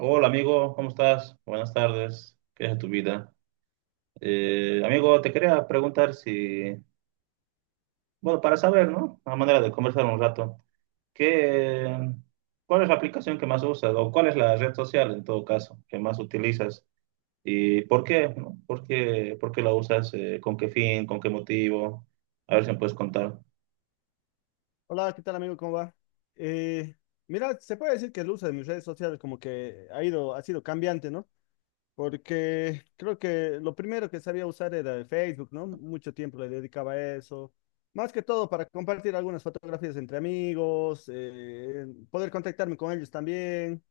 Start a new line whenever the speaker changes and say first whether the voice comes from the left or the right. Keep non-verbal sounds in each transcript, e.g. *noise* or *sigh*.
right: Hola amigo, ¿cómo estás? Buenas tardes, ¿qué es de tu vida? Amigo, te quería preguntar si, bueno, para saber, ¿no? A manera de conversar un rato, ¿qué, ¿cuál es la aplicación que más usas o cuál es la red social en todo caso que más utilizas y por qué, no? ¿Por qué la usas? ¿Con qué fin? ¿Con qué motivo? A ver si me puedes contar.
left: Hola, ¿qué tal amigo? ¿Cómo va? Eh, Mira, se puede decir que el uso de mis redes sociales como que ha sido cambiante, ¿no? Porque creo que lo primero que sabía usar era el Facebook, ¿no? Mucho tiempo le dedicaba a eso. Más que todo para compartir algunas fotografías entre amigos, poder contactarme con ellos también.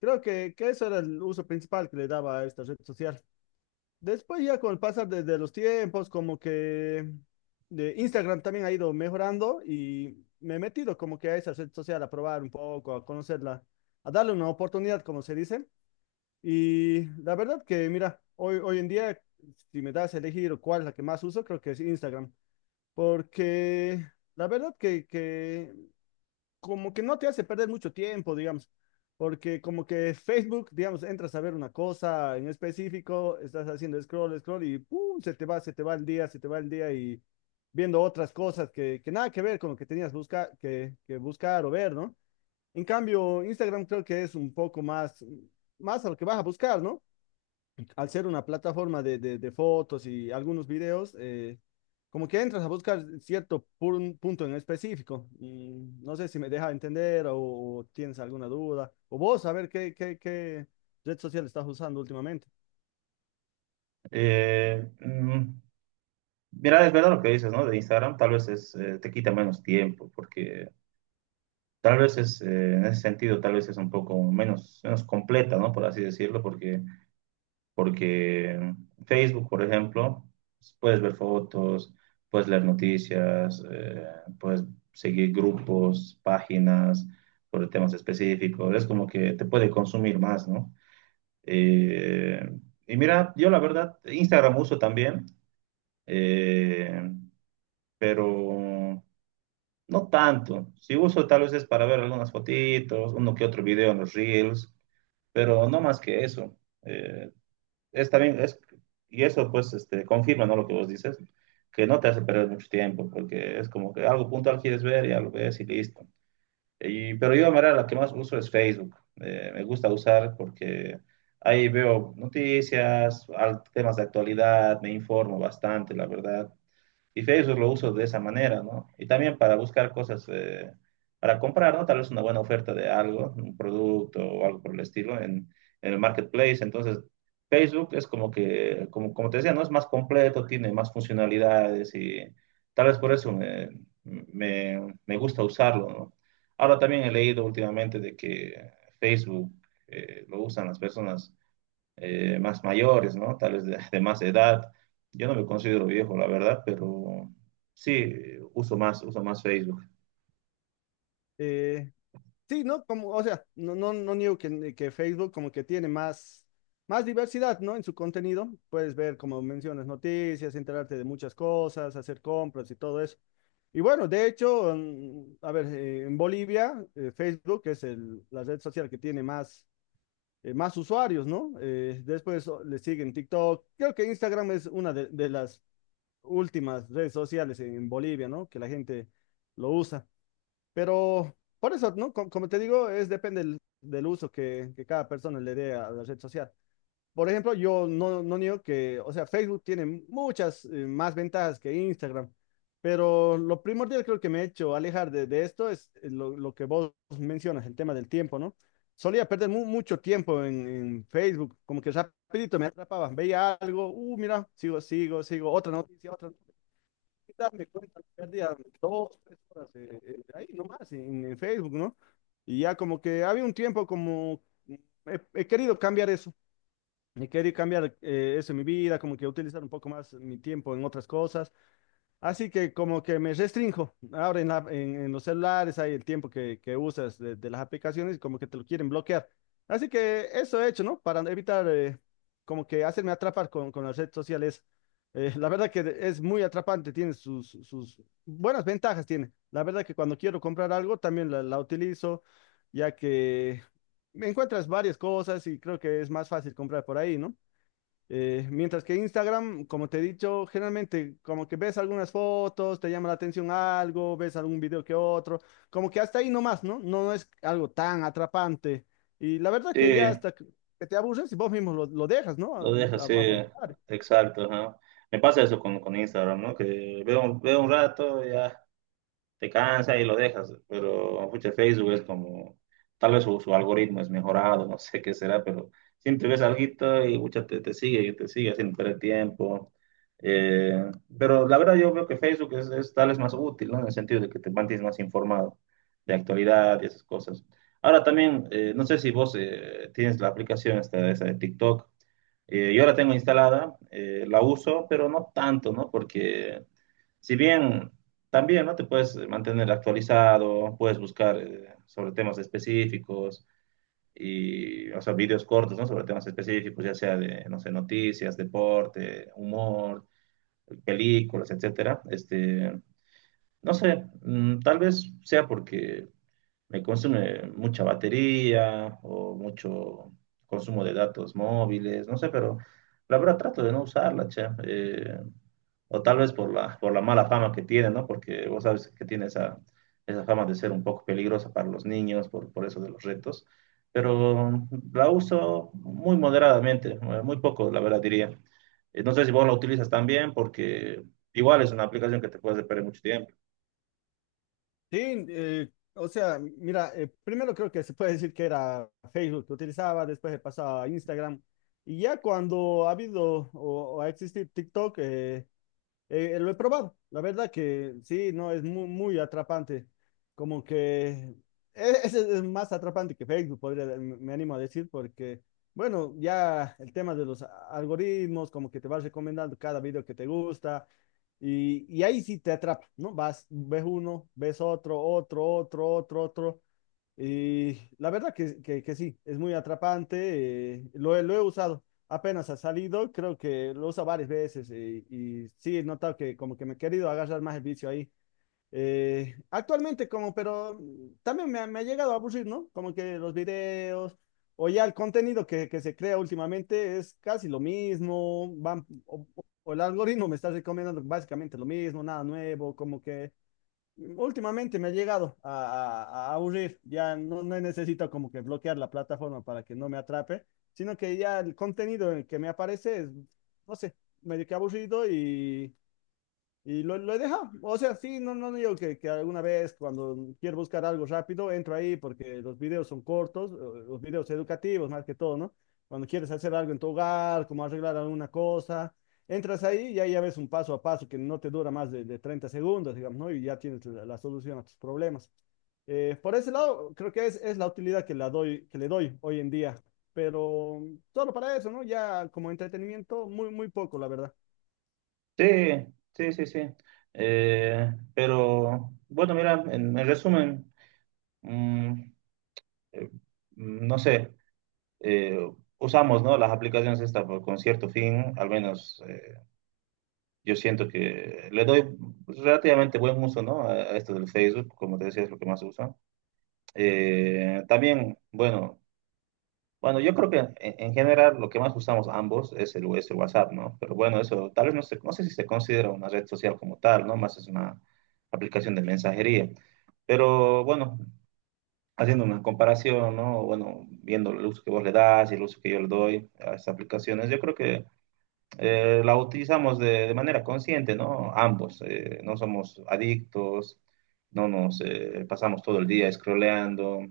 left: Creo que eso era el uso principal que le daba a esta red social. Después ya con el pasar de los tiempos, como que de Instagram también ha ido mejorando y me he metido como que a esa red social a probar un poco, a conocerla, a darle una oportunidad, como se dice. Y la verdad que, mira, hoy en día, si me das a elegir cuál es la que más uso, creo que es Instagram, porque la verdad que como que no te hace perder mucho tiempo, digamos, porque como que Facebook, digamos, entras a ver una cosa en específico, estás haciendo scroll, scroll y ¡pum! Se te va el día, se te va el día y viendo otras cosas que nada que ver con lo que tenías busca, que buscar o ver, ¿no? En cambio, Instagram creo que es un poco más a lo que vas a buscar, ¿no? Al ser una plataforma de fotos y algunos videos, como que entras a buscar cierto punto en específico. Y no sé si me deja entender o tienes alguna duda, o vos, a ver qué red social estás usando últimamente.
right: Eh, mm, Mira, es verdad lo que dices, ¿no? De Instagram tal vez es, te quita menos tiempo porque tal vez es, en ese sentido, tal vez es un poco menos completa, ¿no? Por así decirlo, porque Facebook, por ejemplo, pues, puedes ver fotos, puedes leer noticias, puedes seguir grupos, páginas sobre temas específicos. Es como que te puede consumir más, ¿no? Eh, y mira, yo la verdad, Instagram uso también, eh, pero no tanto. Si uso tal vez es para ver algunas fotitos, uno que otro video en los Reels, pero no más que eso. Eh, es y eso pues este, confirma, ¿no? Lo que vos dices, que no te hace perder mucho tiempo, porque es como que algo puntual quieres ver, ya lo ves y listo. Pero yo, mira, la que más uso es Facebook. Me gusta usar porque ahí veo noticias, temas de actualidad, me informo bastante, la verdad. Y Facebook lo uso de esa manera, ¿no? Y también para buscar cosas, para comprar, ¿no? Tal vez una buena oferta de algo, un producto o algo por el estilo en el marketplace. Entonces, Facebook es como que, como te decía, ¿no? Es más completo, tiene más funcionalidades y tal vez por eso me gusta usarlo, ¿no? Ahora también he leído últimamente de que Facebook lo usan las personas más mayores, ¿no? Tal vez de más edad. Yo no me considero viejo, la verdad, pero sí, uso más Facebook.
left: Eh, Sí, ¿no? Como, o sea, no niego que Facebook como que tiene más, más diversidad, ¿no? En su contenido. Puedes ver, como mencionas, noticias, enterarte de muchas cosas, hacer compras y todo eso. Y bueno, de hecho, a ver, en Bolivia, Facebook es la red social que tiene más, más usuarios, ¿no? Después le siguen TikTok. Creo que Instagram es una de las últimas redes sociales en Bolivia, ¿no? Que la gente lo usa. Pero por eso, ¿no? Como, te digo, es depende del uso que cada persona le dé a la red social. Por ejemplo, yo no niego que, o sea, Facebook tiene muchas más ventajas que Instagram, pero lo primordial creo que me he hecho alejar de esto es lo que vos mencionas, el tema del tiempo, ¿no? Solía perder mucho tiempo en Facebook, como que rapidito me atrapaba, veía algo, mira, sigo, otra noticia, otra darme cuenta, perdía dos, tres horas ahí nomás en Facebook, ¿no? Y ya como que había un tiempo como mm, he querido cambiar eso, he querido cambiar eso en mi vida, como que utilizar un poco más mi tiempo en otras cosas. Así que como que me restrinjo ahora en los celulares, hay el tiempo que usas de las aplicaciones y como que te lo quieren bloquear. Así que eso he hecho, ¿no? Para evitar como que hacerme atrapar con las redes sociales. La verdad que es muy atrapante, tiene sus buenas ventajas, tiene. La verdad que cuando quiero comprar algo también la utilizo, ya que me encuentras varias cosas y creo que es más fácil comprar por ahí, ¿no? Mientras que Instagram, como te he dicho, generalmente como que ves algunas fotos, te llama la atención algo, ves algún video que otro, como que hasta ahí nomás, ¿no? No es algo tan atrapante. Y la verdad que ya
right: Sí,
left: hasta que te aburres y vos mismo lo dejas, ¿no?
right: lo deja,
left: A
right: sí,
left: voluntad.
right: exacto, ajá. Me pasa eso con Instagram, ¿no? Que veo, veo un rato, ya te cansa y lo dejas, pero pucha, Facebook es como, tal vez su algoritmo es mejorado, *laughs* no sé qué será, pero siempre ves alguito y pucha, te sigue y te sigue haciendo perder tiempo. Eh, pero la verdad yo veo que Facebook es tal vez más útil, ¿no? En el sentido de que te mantienes más informado de actualidad y esas cosas. Ahora también, no sé si vos tienes la aplicación esta, esa de TikTok. Yo la tengo instalada, la uso, pero no tanto, ¿no? Porque si bien también no te puedes mantener actualizado, puedes buscar sobre temas específicos y, o sea, videos cortos, ¿no? Sobre temas específicos, ya sea de, no sé, noticias, deporte, humor, películas, etcétera. Este, no sé, mm, tal vez sea porque me consume mucha batería o mucho consumo de datos móviles, no sé, pero la verdad trato de no usarla, che. O tal vez por la mala fama que tiene, ¿no? Porque vos sabes que tiene esa fama de ser un poco peligrosa para los niños, por eso de los retos, pero la uso muy moderadamente, muy poco, la verdad diría. No sé si vos la utilizas también, porque igual es una aplicación que te puedes perder mucho tiempo.
left: Sí, o sea, mira, primero creo que se puede decir que era Facebook que utilizaba, después he pasado a Instagram. Y ya cuando ha habido o ha existido TikTok, lo he probado, la verdad que sí, no, es muy, muy atrapante, como que ese es más atrapante que Facebook, podría, me animo a decir, porque, bueno, ya el tema de los algoritmos, como que te vas recomendando cada video que te gusta, y ahí sí te atrapa, ¿no? Vas, ves uno, ves otro, otro, otro, otro, otro. Y la verdad que sí, es muy atrapante, lo he usado, apenas ha salido, creo que lo uso varias veces y, sí, he notado que como que me he querido agarrar más el vicio ahí. Actualmente como, pero mm, también me ha llegado a aburrir, ¿no? Como que los videos o ya el contenido que se crea últimamente es casi lo mismo, van, o el algoritmo me está recomendando básicamente lo mismo, nada nuevo, como que últimamente me ha llegado a aburrir. Ya no necesito como que bloquear la plataforma para que no me atrape, sino que ya el contenido en el que me aparece es, no sé, medio que aburrido y lo he dejado. O sea, sí, no digo que alguna vez cuando quiero buscar algo rápido, entro ahí porque los videos son cortos, los videos educativos más que todo, ¿no? Cuando quieres hacer algo en tu hogar, como arreglar alguna cosa, entras ahí y ahí ya ves un paso a paso que no te dura más de 30 segundos, digamos, ¿no? Y ya tienes la solución a tus problemas. Por ese lado, creo que es la utilidad que le doy hoy en día, pero solo para eso, ¿no? Ya como entretenimiento, muy, muy poco, la verdad.
right: Sí, sí, sí, sí. Pero bueno, mira, en resumen, mm, eh, no sé, eh, usamos, ¿no? Las aplicaciones estas con cierto fin, al menos yo siento que le doy relativamente buen uso, ¿no? A esto del Facebook, como te decía, es lo que más uso. También, bueno, yo creo que en general lo que más usamos ambos es el WhatsApp, ¿no? Pero bueno, eso tal vez no sé si se considera una red social como tal, ¿no? Más es una aplicación de mensajería. Pero bueno, haciendo una comparación, ¿no? Bueno, viendo el uso que vos le das y el uso que yo le doy a estas aplicaciones, yo creo que la utilizamos de manera consciente, ¿no? Ambos, no somos adictos, no nos pasamos todo el día scrolleando.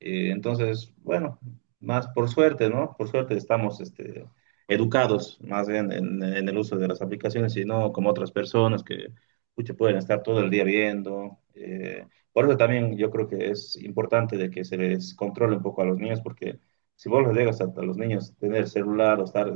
right: Entonces, bueno, más por suerte, ¿no? Por suerte estamos este, educados más bien en el uso de las aplicaciones y no como otras personas que pucha, pueden estar todo el día viendo. Eh, por eso también yo creo que es importante de que se les controle un poco a los niños porque si vos les dejas a los niños tener celular o estar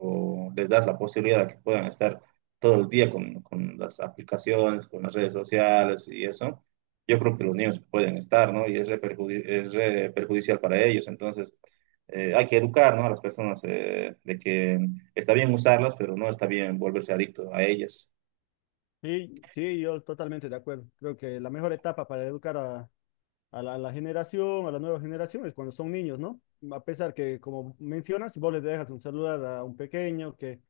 right: o les das la posibilidad de que puedan estar todo el día con las aplicaciones, con las redes sociales y eso yo creo que los niños pueden estar, ¿no? Y es re perjudicial para ellos. Entonces, hay que educar, ¿no? A las personas de que está bien usarlas, pero no está bien volverse adicto a ellas.
left: Sí, sí, yo totalmente de acuerdo. Creo que la mejor etapa para educar a la generación, a la nueva generación, es cuando son niños, ¿no? A pesar que, como mencionas, si vos le dejas un celular a un pequeño, que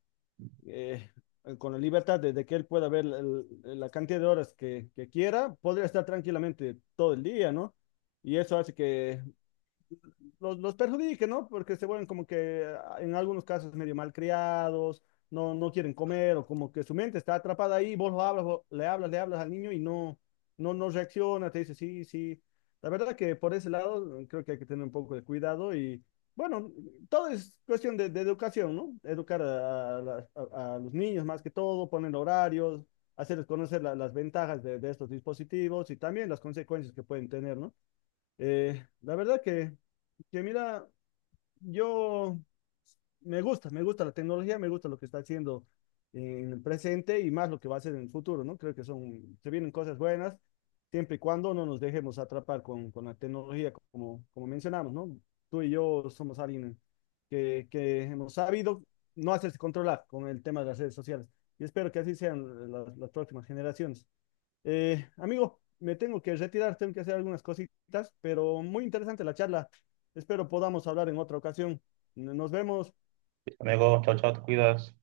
left: eh, con la libertad de que él pueda ver la cantidad de horas que quiera, podría estar tranquilamente todo el día, ¿no? Y eso hace que los perjudique, ¿no? Porque se vuelven como que ah, en algunos casos medio malcriados, no quieren comer o como que su mente está atrapada ahí, vos lo hablas, le hablas al niño y no reacciona, te dice sí, sí. La verdad que por ese lado creo que hay que tener un poco de cuidado y bueno, todo es cuestión de educación, ¿no? Educar a los niños más que todo, poner horarios, hacerles conocer las ventajas de estos dispositivos y también las consecuencias que pueden tener, ¿no? La verdad que mira, yo me gusta la tecnología, me gusta lo que está haciendo en el presente y más lo que va a hacer en el futuro, ¿no? Creo que son, se vienen cosas buenas, siempre y cuando no nos dejemos atrapar con la tecnología, como, como mencionamos, ¿no? Tú y yo somos alguien que hemos sabido no hacerse controlar con el tema de las redes sociales. Y espero que así sean las próximas generaciones. Amigo, me tengo que retirar, tengo que hacer algunas cositas, pero muy interesante la charla. Espero podamos hablar en otra ocasión. Nos vemos.
right: Amigo, chao, chao, te cuidas.